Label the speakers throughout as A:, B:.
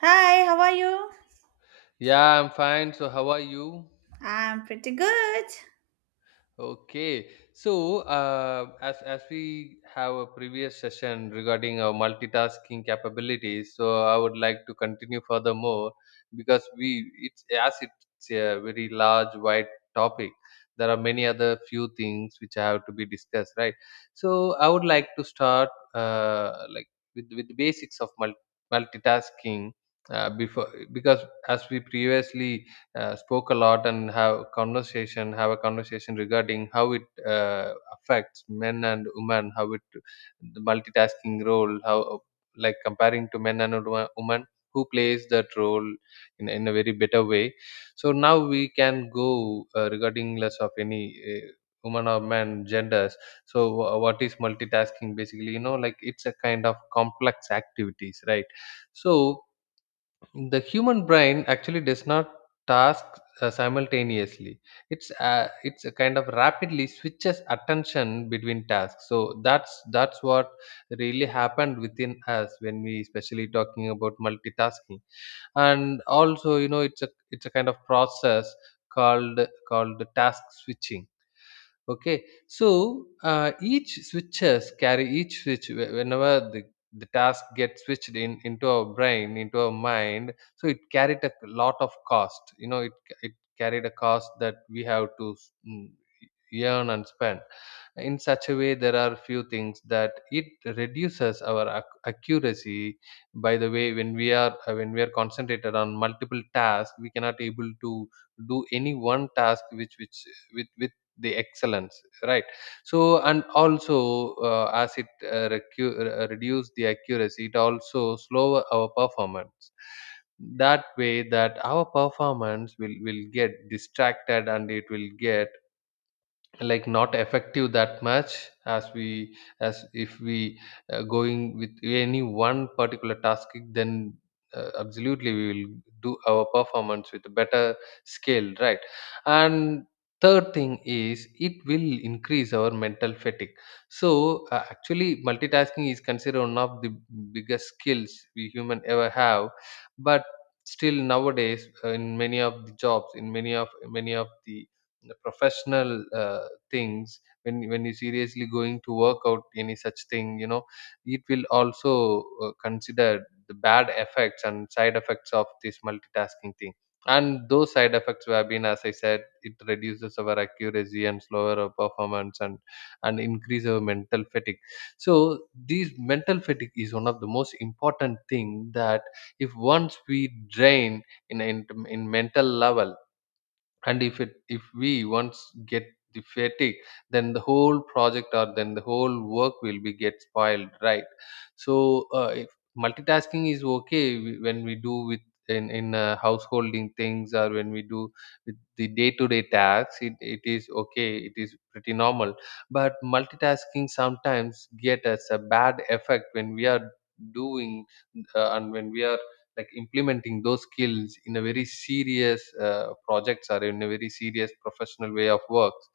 A: Hi, how are you?
B: Yeah, I'm fine. So, how are you?
A: I'm pretty good.
B: Okay. So, as we have a previous session regarding our multitasking capabilities, so I would like to continue furthermore, because we it's as it's a very large, wide topic. There are many other few things which have to be discussed, right? So, I would like to start, like, with the basics of multitasking, before, because as we previously spoke a lot and have a conversation regarding how it affects men and women, how it, the multitasking role, how, like, comparing to men and women, who plays that role in a very better way. So now we can go, regarding less of any, woman or man genders. So what is multitasking basically, like, it's a kind of complex activities, right? So the human brain actually does not task simultaneously. It's a kind of, rapidly switches attention between tasks, so that's what really happened within us when we especially talking about multitasking. And also, it's a kind of process called called task switching. Okay, so each switch, whenever the task gets switched in into our brain, into our mind. So it carried a lot of cost. It carried a cost that we have to, mm, yearn and spend. In such a way, there are few things that it reduces our accuracy. By the way, when we are, concentrated on multiple tasks, we cannot able to do any one task, which with the excellence, right? So, and also, as it reduce the accuracy, it also slow our performance. That way, that our performance will get distracted, and it will get like not effective that much, as if we going with any one particular task, then absolutely we will do our performance with a better scale, right? And third thing is, it will increase our mental fatigue. So, actually, multitasking is considered one of the biggest skills we human ever have, but still nowadays, in many of the jobs, in many of the professional things, when you seriously going to work out any such thing, it will also consider the bad effects and side effects of this multitasking thing. And those side effects have been, as I said, it reduces our accuracy and slower our performance, and increase our mental fatigue. So these mental fatigue is one of the most important thing, that if once we drain, in in, in mental level, and if we once get the fatigue, then the whole project, or then the whole work will be get spoiled, right? So, if multitasking is okay, when we do with, in householding things, or when we do with the day to day tasks, it is okay, it is pretty normal. But multitasking sometimes get us a bad effect, when we are doing, and when we are like implementing those skills in a very serious projects, or in a very serious professional way of works.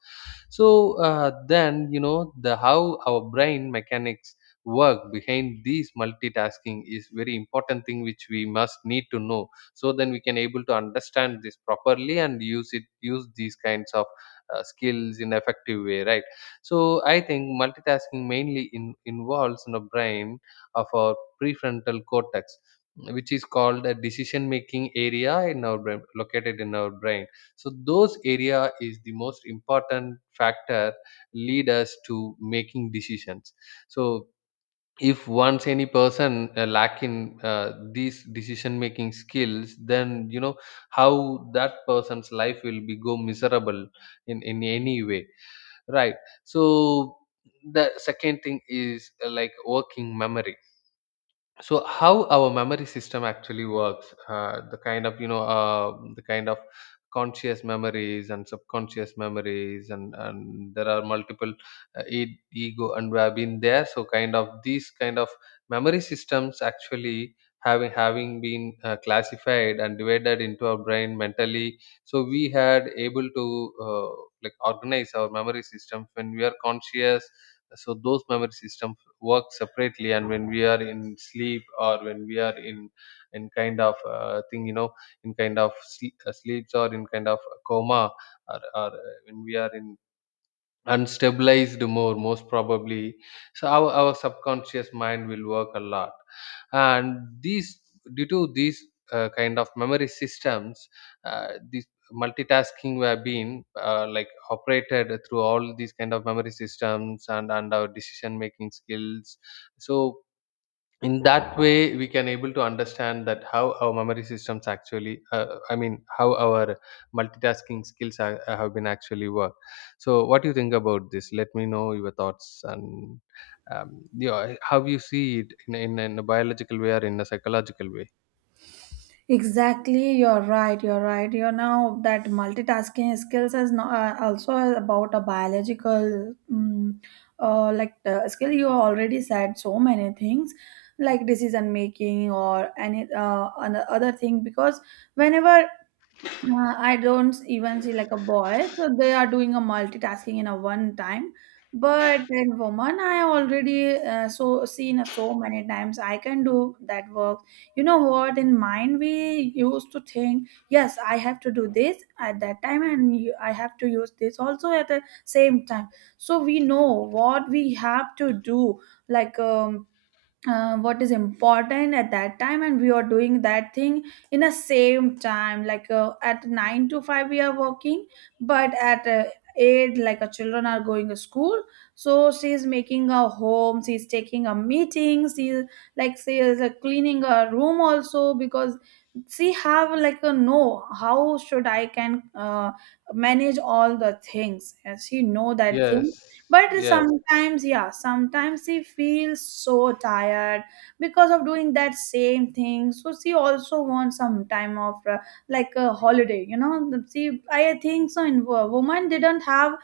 B: So, then you know the how our brain mechanics work behind these multitasking is very important thing which we must need to know. So then we can able to understand this properly, and use it use these kinds of skills in effective way, right? So I think multitasking mainly, involves in the brain of our prefrontal cortex, which is called a decision making area in our brain, located in our brain. So those area is the most important factor, lead us to making decisions. So if once any person lack in these decision making skills, then how that person's life will be go miserable in any way, right? So the second thing is, like working memory. So how our memory system actually works, the kind of you know the kind of conscious memories and subconscious memories, and there are multiple ego, and we have been there. So kind of these kind of memory systems actually having been classified and divided into our brain mentally. So we had able to like organize our memory systems when we are conscious. So those memory system work separately, and when we are in sleep, or when we are in kind of thing, in kind of sleeps, or in kind of coma, or when we are in, and stabilized, more most probably. So our subconscious mind will work a lot. And these due to these kind of memory systems, this multitasking, we have been like operated through all these kind of memory systems, and our decision making skills. So in that way, we can able to understand that how our memory systems actually, I mean, how our multitasking skills have been actually work. So what do you think about this? Let me know your thoughts. And, yeah, how you see it, in a biological way, or in a psychological way?
A: Exactly, you're right. You're right. You know that multitasking skills is not, also about a biological, skill. You already said so many things, like decision making or any other thing. Because whenever I don't even see like a boy, so they are doing a multitasking in a one time. But in woman, I already so seen so many times I can do that work. You know what? In mind, we used to think, yes, I have to do this at that time, and you, I have to use this also at the same time. So we know what we have to do, like um, what is important at that time and we are doing that thing in the same time like at 9 to 5 we are working but at 8 like our children are going to school. So she's making a home, she's taking a meeting, she's like she is cleaning a room also because she have like a no how should I can manage all the things and she know that
B: Yes.
A: thing. But
B: Yes.
A: sometimes, yeah, sometimes she feels so tired because of doing that same thing. So she also wants some time off, like a holiday. You know, she I think so. In woman didn't have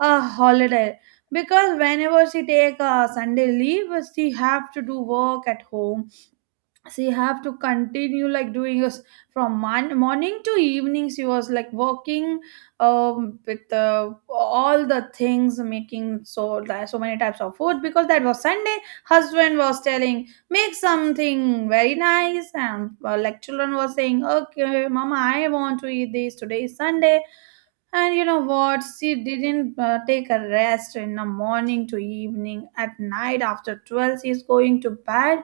A: a holiday because whenever she take a Sunday leave, she have to do work at home. So you have to continue like doing us from morning to evening she was like working with all the things, making so so many types of food because that was Sunday. Husband was telling make something very nice and like children was saying okay mama I want to eat this, today is Sunday. And you know what, she didn't take a rest in the morning to evening, at night after 12 she's going to bed.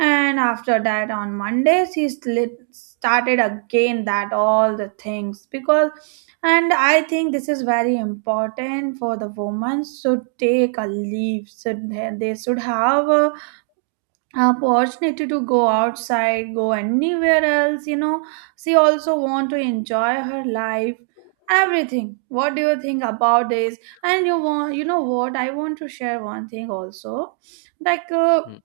A: And after that, on Mondays, he slit, started again that all the things because, and I think this is very important for the woman should take a leave. Should they should have a opportunity to go outside, go anywhere else. You know, she also want to enjoy her life, everything. What do you think about this? And you want, you know what? I want to share one thing also, like.
B: Mm,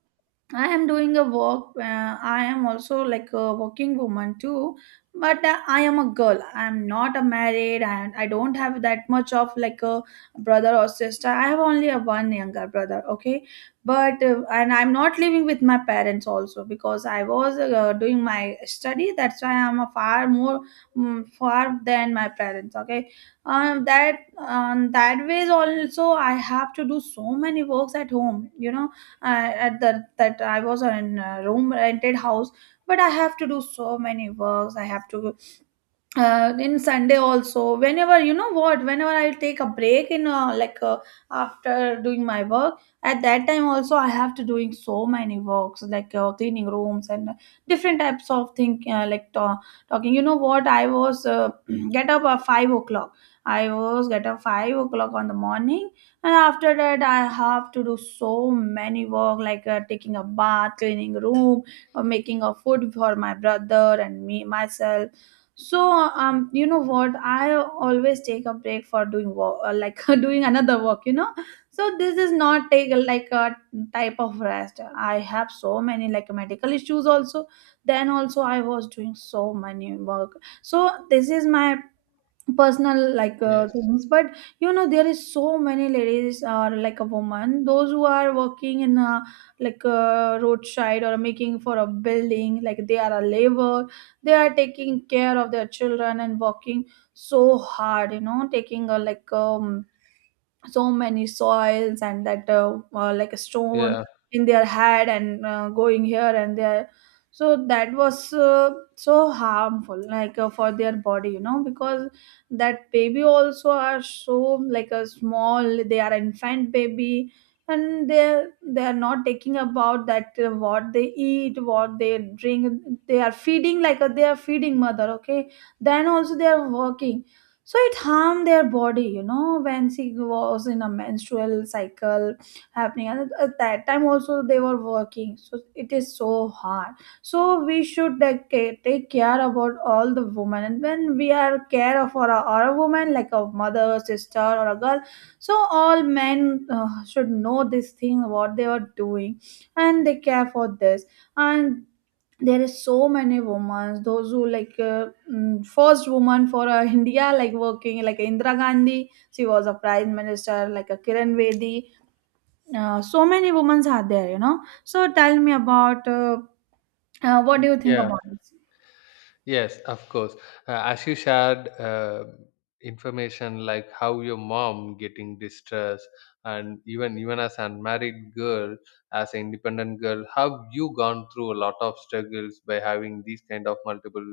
A: I am doing a work. I am also like a working woman too, but I am a girl. I am not a married, and I don't have that much of like a brother or sister. I have only a one younger brother. Okay, but and I'm not living with my parents also because I was doing my study. That's why I'm a far more far than my parents. Okay, that that ways also I have to do so many works at home. You know at the that I was in a room rented house, but I have to do so many works. I have to in Sunday also whenever you know what whenever I take a break in after doing my work, at that time also I have to doing so many works like cleaning rooms and different types of thing talking. You know what I was get up at 5 o'clock. I was get up 5 o'clock on the morning and after that I have to do so many work like taking a bath, cleaning room, or making a food for my brother and me myself. So you know what? I always take a break for doing work, like doing another work. You know, so this is not take like a type of rest. I have so many like medical issues also. Then also I was doing so many work. So this is my personal like
B: yes.
A: things but you know there is so many ladies or like a woman those who are working in a like a roadside or making for a building like they are a labor. They are taking care of their children and working so hard, you know, taking a like so many soils and that like a stone
B: Yeah,
A: in their head and going here and there. So that was so harmful like for their body, you know, because that baby also are so like a small, they are infant baby. And they are not taking about that what they eat, what they drink, they are feeding like they are feeding mother. Okay, then also they are working, so it harmed their body, you know, when she was in a menstrual cycle happening, and at that time also they were working, so it is so hard. So we should take care about all the women, and when we are care for a, or a woman like a mother, sister or a girl, so all men should know this thing what they are doing and they care for this. And there is so many women those who like first woman for India like working like Indira Gandhi, she was a prime minister, like a Kiran Bedi. So many women are there, you know. So tell me about what do you think
B: yeah.
A: about this.
B: Yes, of course. As you shared, information like how your mom getting distressed, and even as unmarried girl, as an independent girl, have you gone through a lot of struggles by having these kind of multiple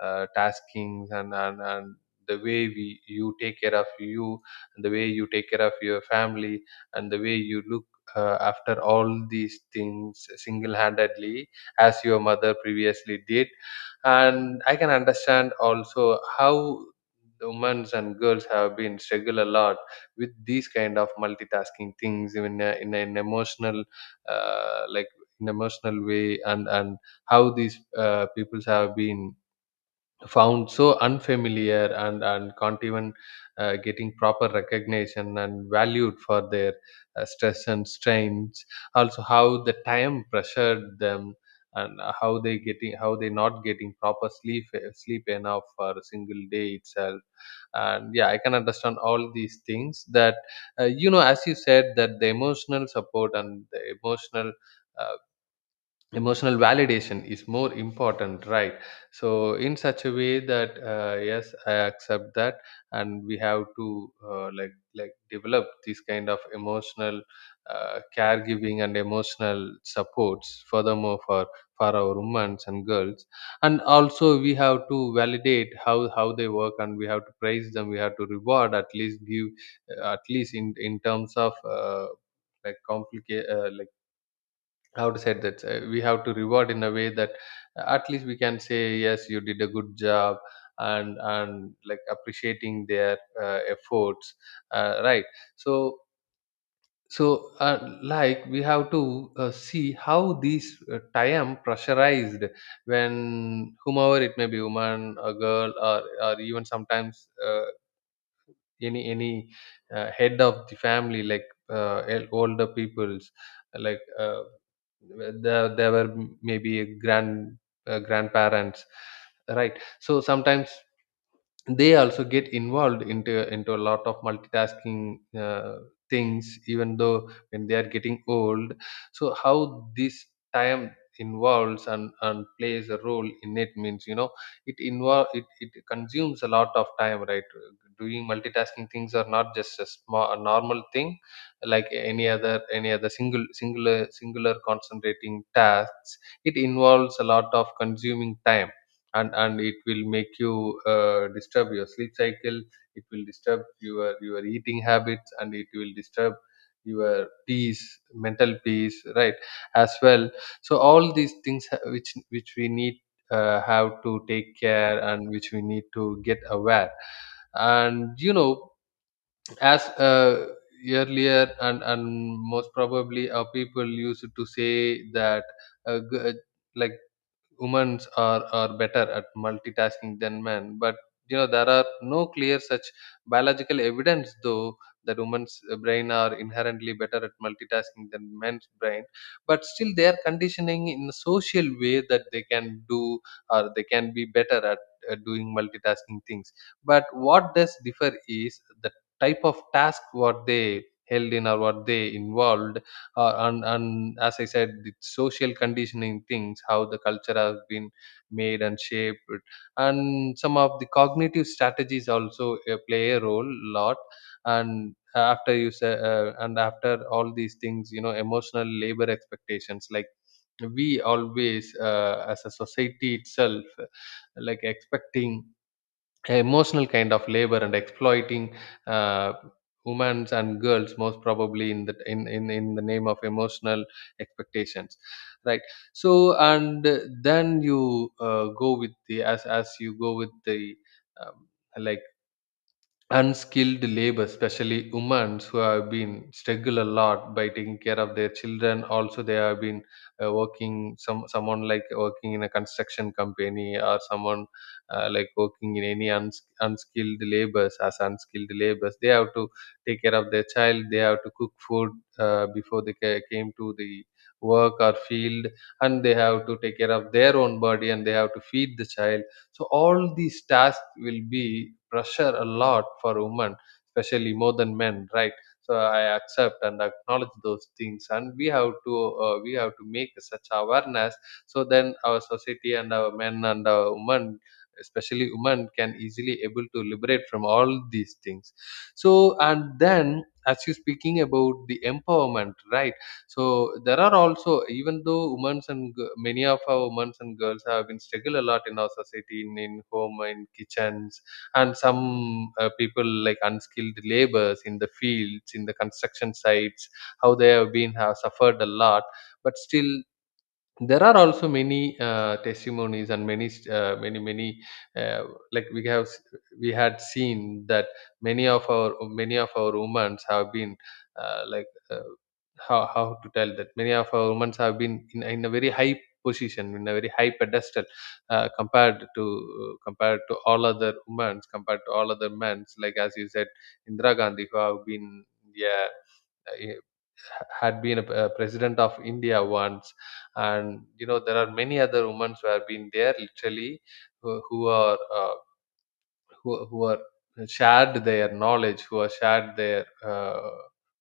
B: taskings, and the way we you take care of you, and the way you take care of your family, and the way you look, after all these things single-handedly, as your mother previously did. And I can understand also how the women's and girls have been struggle a lot with these kind of multitasking things, even in an emotional, uh, like in emotional way, and how these peoples have been found so unfamiliar, and can't even getting proper recognition and valued for their stress and strains. Also, how the time pressured them, and how they not getting proper sleep enough for a single day itself. And yeah, I can understand all these things, that as you said, that the emotional support and the uh, emotional validation is more important, right? So in such a way that, yes, I accept that. And we have to like, develop this kind of emotional caregiving and emotional supports furthermore, for our women and girls. And also, we have to validate how they work, and we have to praise them. We have to reward, at least give, at least, in terms of, like complicate, like, how to say that, we have to reward in a way that, at least we can say, yes, you did a good job. And like appreciating their efforts, right? So so like, we have to see how these time pressurized, when whomever it may be, woman, a girl, or even sometimes, any head of the family, like older peoples, like, there were maybe, grandparents, right? So sometimes they also get involved, into a lot of multitasking things, even though when they are getting old. So how this time involves, and plays a role in it, means, it consumes a lot of time, right? Doing multitasking things are not just a normal thing, like any other single singular concentrating tasks. It involves a lot of consuming time. And it will make you disturb your sleep cycle. It will disturb your eating habits, and it will disturb your peace, mental peace, right, as well. So all these things which we need, have to take care, and which we need to get aware. And, as, uh, earlier, and most probably, our people used to say that, uh, g- uh, like, women are better at multitasking than men. But, there are no clear such biological evidence, though, that women's brain are inherently better at multitasking than men's brain. But still, they are conditioning in a social way, that they can do, or they can be better at doing multitasking things. But what does differ is the type of task what they held in, or what they involved, and as I said, the social conditioning things, how the culture has been made and shaped, and some of the cognitive strategies also play a role lot. And after all these things, emotional labor expectations, like, we always As a society itself, like expecting emotional kind of labor and exploiting uh, women and girls, most probably in the in the name of emotional expectations, right? So and then you go with the as you go with the um, like unskilled labor, especially women who have been struggle a lot by taking care of their children. Also, they have been working someone like working in a construction company, or someone like working in any unskilled labors as unskilled labors. They have to take care of their child. They have to cook food before they came to the work or field, and they have to take care of their own body and they have to feed the child. So all these tasks will be pressure a lot for women, especially more than men, right? So I accept and acknowledge those things, and we have to make such awareness, so then our society and our men and our women, especially women, can easily able to liberate from all these things. So and then as you speaking about the empowerment, right? So there are also, even though women's and many of our women's and girls have been struggle a lot in our society, in home, in kitchens, and some people like unskilled laborers in the fields, in the construction sites, how they have been have suffered a lot. But still, there are also many testimonies and many uh, many many uh, like we had seen that many of our many of our women have been uh, like uh, how to tell that many of our women have been in a very high position, in a very high pedestal, compared to all other women, compared to all other men, like as you said, Indira Gandhi, who have been, yeah, eh, had been a president of India once, and you know there are many other women who have been there literally, who, who are uh, who are shared their knowledge, who are shared their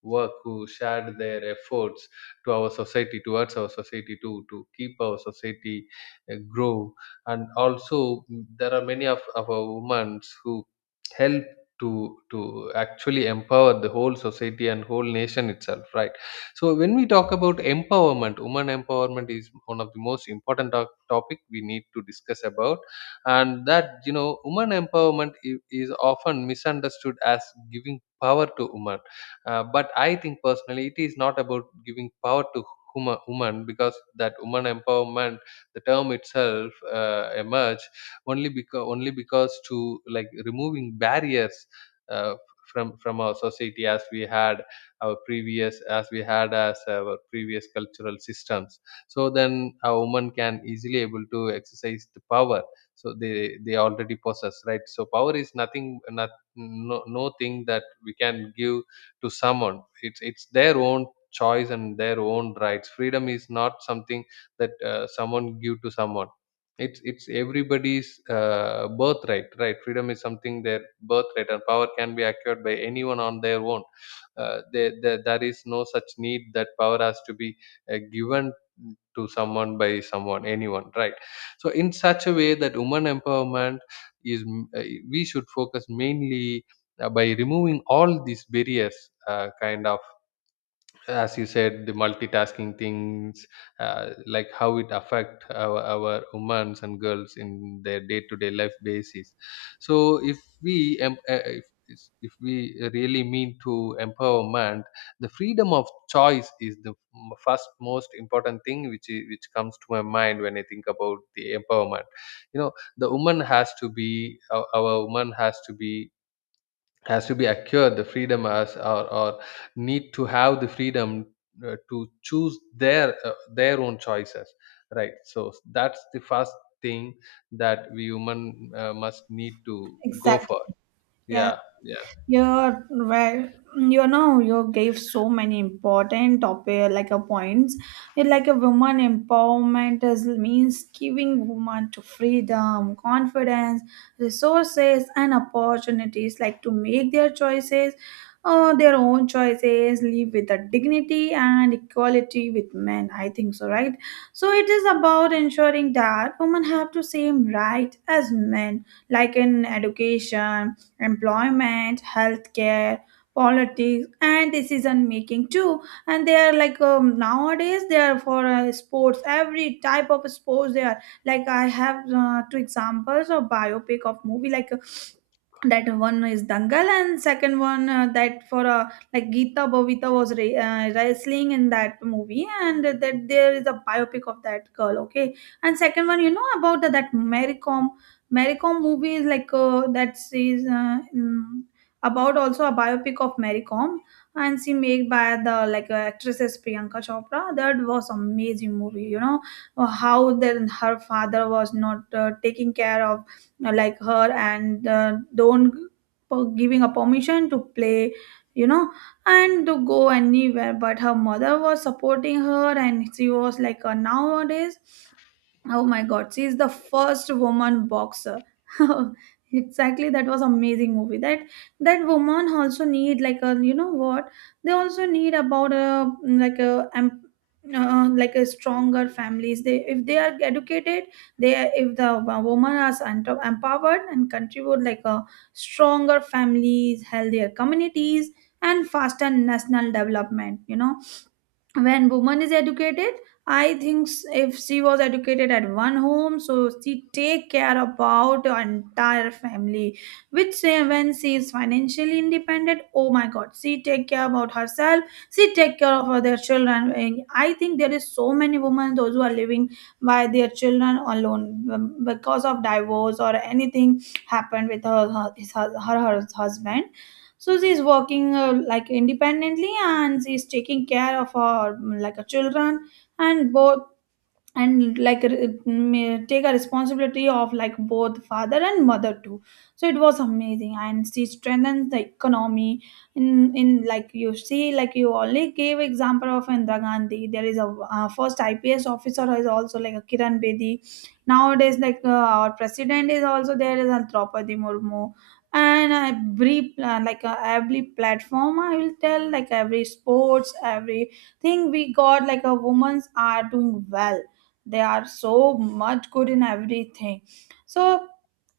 B: work, who shared their efforts to our society, towards our society, to keep our society grow. And also there are many of our women who help to to actually empower the whole society and whole nation itself, right? So when we talk about empowerment, women empowerment is one of the most important topic we need to discuss about. And that, you know, woman empowerment is often misunderstood as giving power to woman, but I think personally it is not about giving power to woman, because that woman empowerment, the term itself, emerged only because, only because to like removing barriers uh, from our society, as we had as our previous cultural systems, so then a woman can easily able to exercise the power. So they already possess, right? So power is nothing, not, no, no thing that we can give to someone. It's their own choice and their own rights. Freedom is not something that someone give to someone. It's everybody's birthright, right? Freedom is something their birthright, and power can be acquired by anyone on their own. There there is no such need that power has to be given to someone by someone, anyone, right? So in such a way that women empowerment is uh, we should focus mainly by removing all these barriers, kind of, as you said, the multitasking things, like how it affect our women and girls in their day-to-day life basis. So if we if we really mean to empowerment, the freedom of choice is the first most important thing, which comes to my mind when I think about the empowerment. You know, the woman has to be our woman has to be, has to be acquired the freedom, or need to have the freedom to choose their own choices, right? So that's the first thing that we human must need to go for.
A: Exactly. Yeah.
B: Yeah, yeah.
A: You're right. You know, you gave so many important topic like a points. It like a woman empowerment is means giving woman to freedom, confidence, resources, and opportunities like to make their choices, their own choices, live with a dignity and equality with men. I think so, right? So it is about ensuring that women have the same right as men, like in education, employment, healthcare, politics, and decision making too. And they are like nowadays they are for sports, every type of sports. They are like I have two examples of biopic of movie like. That one is Dangal and second one that for like Geeta Bovita was wrestling in that movie, and that there is a biopic of that girl. Okay, and second one you know about the, that Mary Kom. Mary Kom movie is like that is about also a biopic of Mary Kom, and she made by the like actresses Priyanka Chopra. That was amazing movie. You know how then her father was not taking care of like her and don't g- giving a permission to play. You know, and to go anywhere, but her mother was supporting her, and she was like, nowadays oh my God, she is the first woman boxer. Exactly, that was amazing movie. That that woman also need like a, you know what, they also need about a like a like a stronger families. They if they are educated, they if the woman are empowered and contribute like a stronger families, healthier communities, and faster national development. You know, when woman is educated, I think if she was educated at one home, so she take care about her entire family. Which say when she is financially independent, oh my god, she take care about herself, she take care of other children. And I think there is so many women those who are living by their children alone, because of divorce or anything happened with her her husband. So she's working like independently and she's taking care of her like a children, and both, and take a responsibility of like both father and mother too. So it was amazing, and she strengthens the economy. In like you see, like you only gave example of Indira Gandhi, there is a first IPS officer is also like a Kiran Bedi. Nowadays like our president is also there is a Draupadi Murmu. And every every platform I will tell, like every sports everything we got, like a women's are doing well, they are so much good in everything. So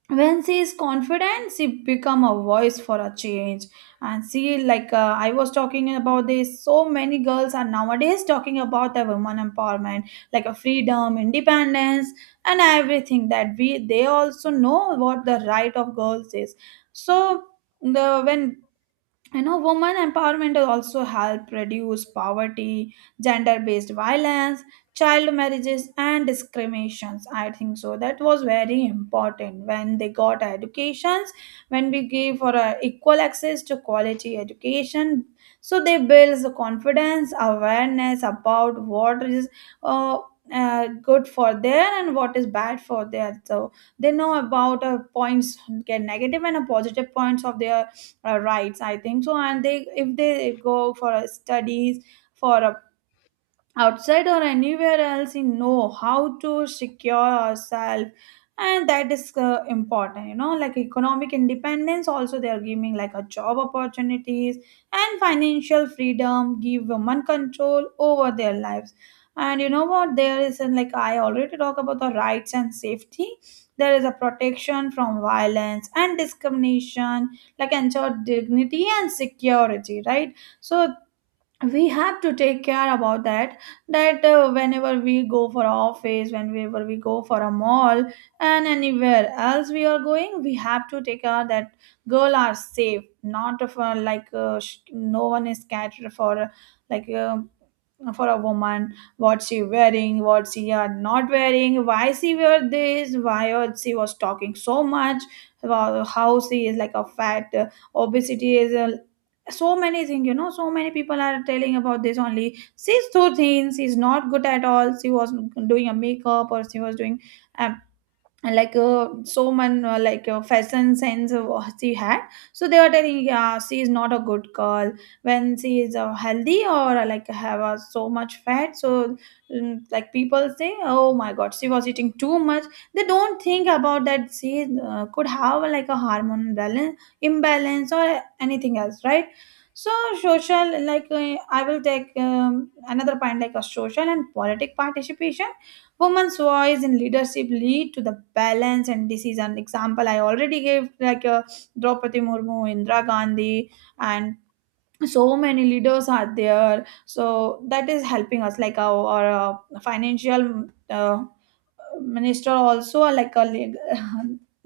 A: when she is confident she become a voice for a change. And she like I was talking about this, so many girls are nowadays talking about the women empowerment, like a freedom, independence, and everything that we they also know what the right of girls is. So the when, you know, women empowerment also help reduce poverty, gender based violence, child marriages and discriminations. I think so that was very important. When they got educations, when we give for equal access to quality education, so they builds the confidence, awareness about what is uh, good for their and what is bad for their. So they know about points get negative and positive points of their rights, I think so. And they if they Go for studies for a outside or anywhere else, you know how to secure yourself. And that is important, you know, like economic independence. Also they are giving like a job opportunities, and financial freedom give women control over their lives. And you know what there is, and like I already talk about the rights and safety. There is a protection from violence and discrimination, like ensure dignity and security, right? So we have to take care about that, that whenever we go for office, whenever we go for a mall and anywhere else we are going, we have to take care that girl are safe, not of no one is catered for like uh, for a woman. What she wearing, what she are not wearing, why she wear this, she was talking so much about how she is like a fat obesity is so many things, you know. So many people are telling about this only, she's too thin, she's not good at all, she was doing a makeup, or she was doing um, so many fashion sense of what she had. So they were telling yeah she is not a good girl when she is healthy or like have so much fat. So like people say, oh my god, she was eating too much. They don't think about that she could have like a hormone balance, imbalance or anything else, right? So social, I will take another point, like a social and politic participation. Women's voice in leadership lead to the balance and decision. Example I already gave, Draupadi Murmu, Indira Gandhi, and so many leaders are there. So that is helping us, like our financial uh, minister also, like a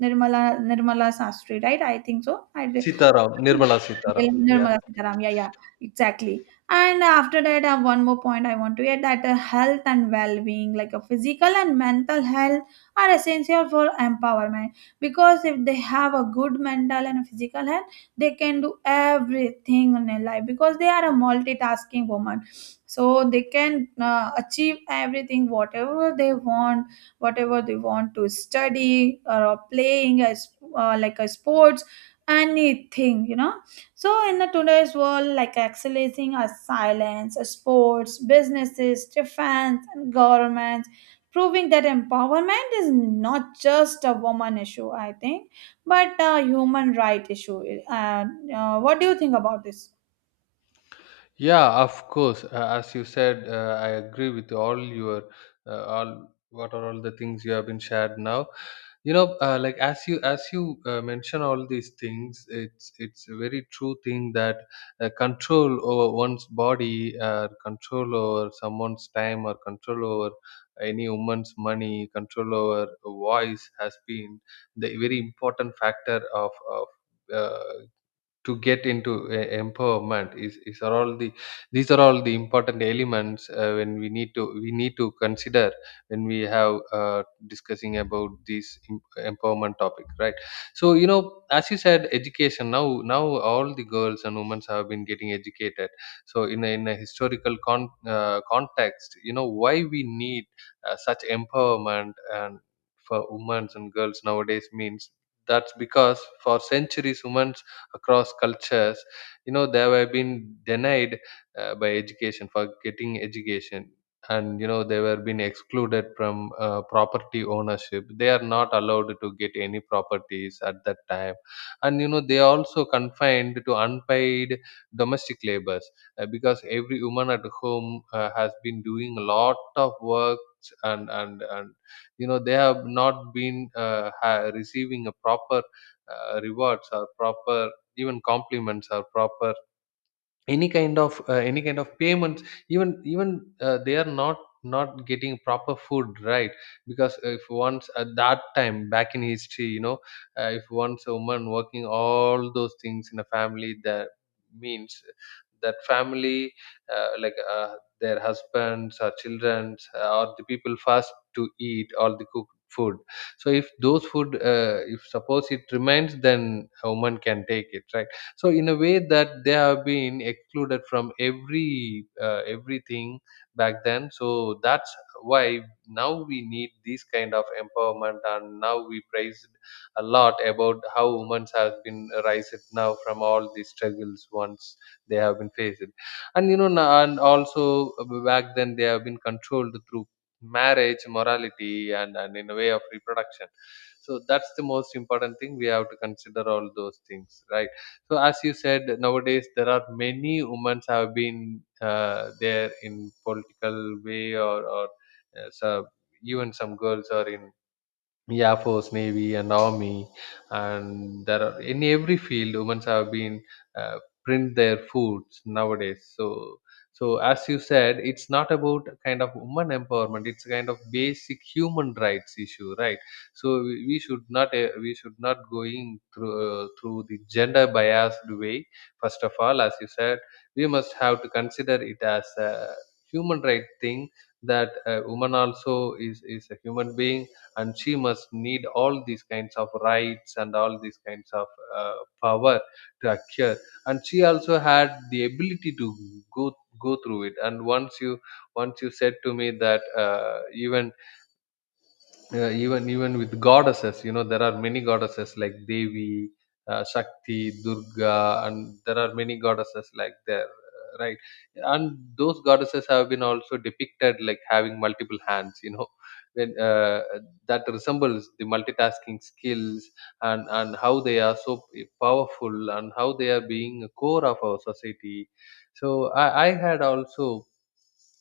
A: Nirmala Sastry, right? I think so. I
B: Sitaram, Nirmala Sitaram. Yeah.
A: Nirmala Sitaram. Yeah, yeah, exactly. And after that, I have one more point I want to add, that health and well-being, like a physical and mental health, are essential for empowerment, because if they have a good mental and physical health, they can do everything in their life, because they are a multitasking woman. So they can achieve everything, whatever they want to study or playing as like a sport, anything, you know. So in the today's world, like accelerating our silence, our sports, businesses, defense and governments, proving that empowerment is not just a woman issue, I think, but a human right issue. uh, what do you think about this?
B: Yeah, of course. As you said, I agree with all your all what are all the things you have been shared now. You know, like as you mention all these things, it's a very true thing that control over one's body, control over someone's time, or control over any woman's money, control over voice has been the very important factor of uh, to get into a empowerment is, are all the, these are all the important elements when we need to, we need to consider when we have discussing about this empowerment topic, right? So you know, as you said, education, now now all the girls and women have been getting educated. So in a historical context, you know why we need such empowerment and for women and girls nowadays means that's because for centuries women across cultures, you know, they were been denied by education, for getting education. And you know they were being excluded from property ownership. They are not allowed to get any properties at that time. And you know they are also confined to unpaid domestic labors, because every woman at home has been doing a lot of work. And you know they have not been receiving a proper rewards, or proper even compliments, are proper any kind of, any kind of payments. Even even they are not, not getting proper food, right? Because if once at that time back in history, you know, if once a woman working all those things in a family, that means that family, uh, like uh, their husbands or children, or the people first to eat all the cooked food. So if those food, if suppose it remains, then a woman can take it, right? So in a way that they have been excluded from every everything back then. So that's why now we need this kind of empowerment, and now we praised a lot about how women have been raised now from all these struggles once they have been faced. And you know, and also back then they have been controlled through marriage, morality, and in a way of reproduction. So that's the most important thing, we have to consider all those things, right? So as you said, nowadays there are many women have been there in political way, or so, even some girls are in, yeah, force, navy, and army. And there are in every field women have been uh, print their foods nowadays. So so as you said, it's not about kind of woman empowerment, it's a kind of basic human rights issue, right? So we should not going through through the gender biased way. First of all, as you said, we must have to consider it as a human right thing, that a woman also is a human being, and she must need all these kinds of rights and all these kinds of uh, power to acquire. And she also had the ability to go, go through it. And once you said to me that even even with goddesses, you know there are many goddesses like Devi, Shakti, Durga, and there are many goddesses like there, right. And those goddesses have been also depicted like having multiple hands, you know, when that resembles the multitasking skills, and how they are so powerful and how they are being a core of our society. So I had also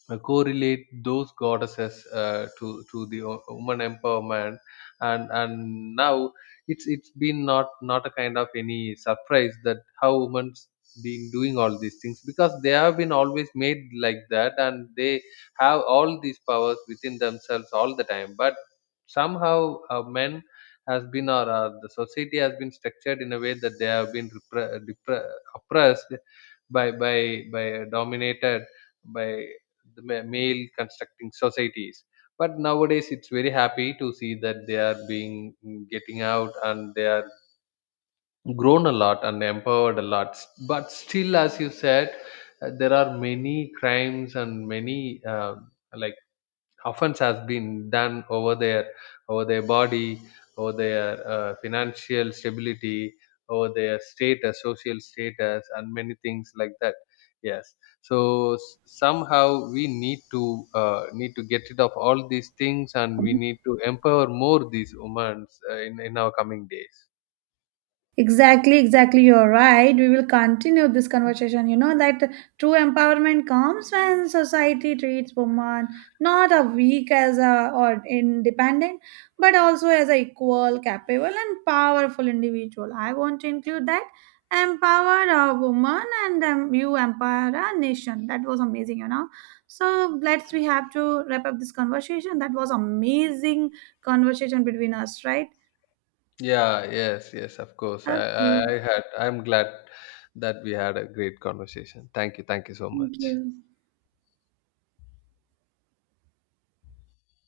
B: correlate those goddesses to the woman empowerment. And now it's been not, not a kind of any surprise that how women's been doing all these things, because they have been always made like that, and they have all these powers within themselves all the time. But somehow men has been, or the society has been structured in a way that they have been oppressed by by by dominated by the male constructing societies. But nowadays it's very happy to see that they are being getting out, and they are grown a lot and empowered a lot. But still, as you said, there are many crimes and many um like offense has been done over their, over their body, over their financial stability, over their status, social status, and many things like that. Yes. So somehow we need to need to get rid of all these things, and we need to empower more these women in our coming days.
A: Exactly, exactly. You're right. We will continue this conversation. You know that true empowerment comes when society treats women not a weak as a or independent, but also as a equal, capable, and powerful individual. I want to include that empower a woman and you empower a nation. That was amazing, you know. So let's, we have to wrap up this conversation. That was amazing conversation between us, right?
B: Yeah, yes, yes, of course. I, I
A: Okay.
B: i had, I'm glad that we had a great conversation. Thank you, thank you so
A: Thank
B: much.
A: you.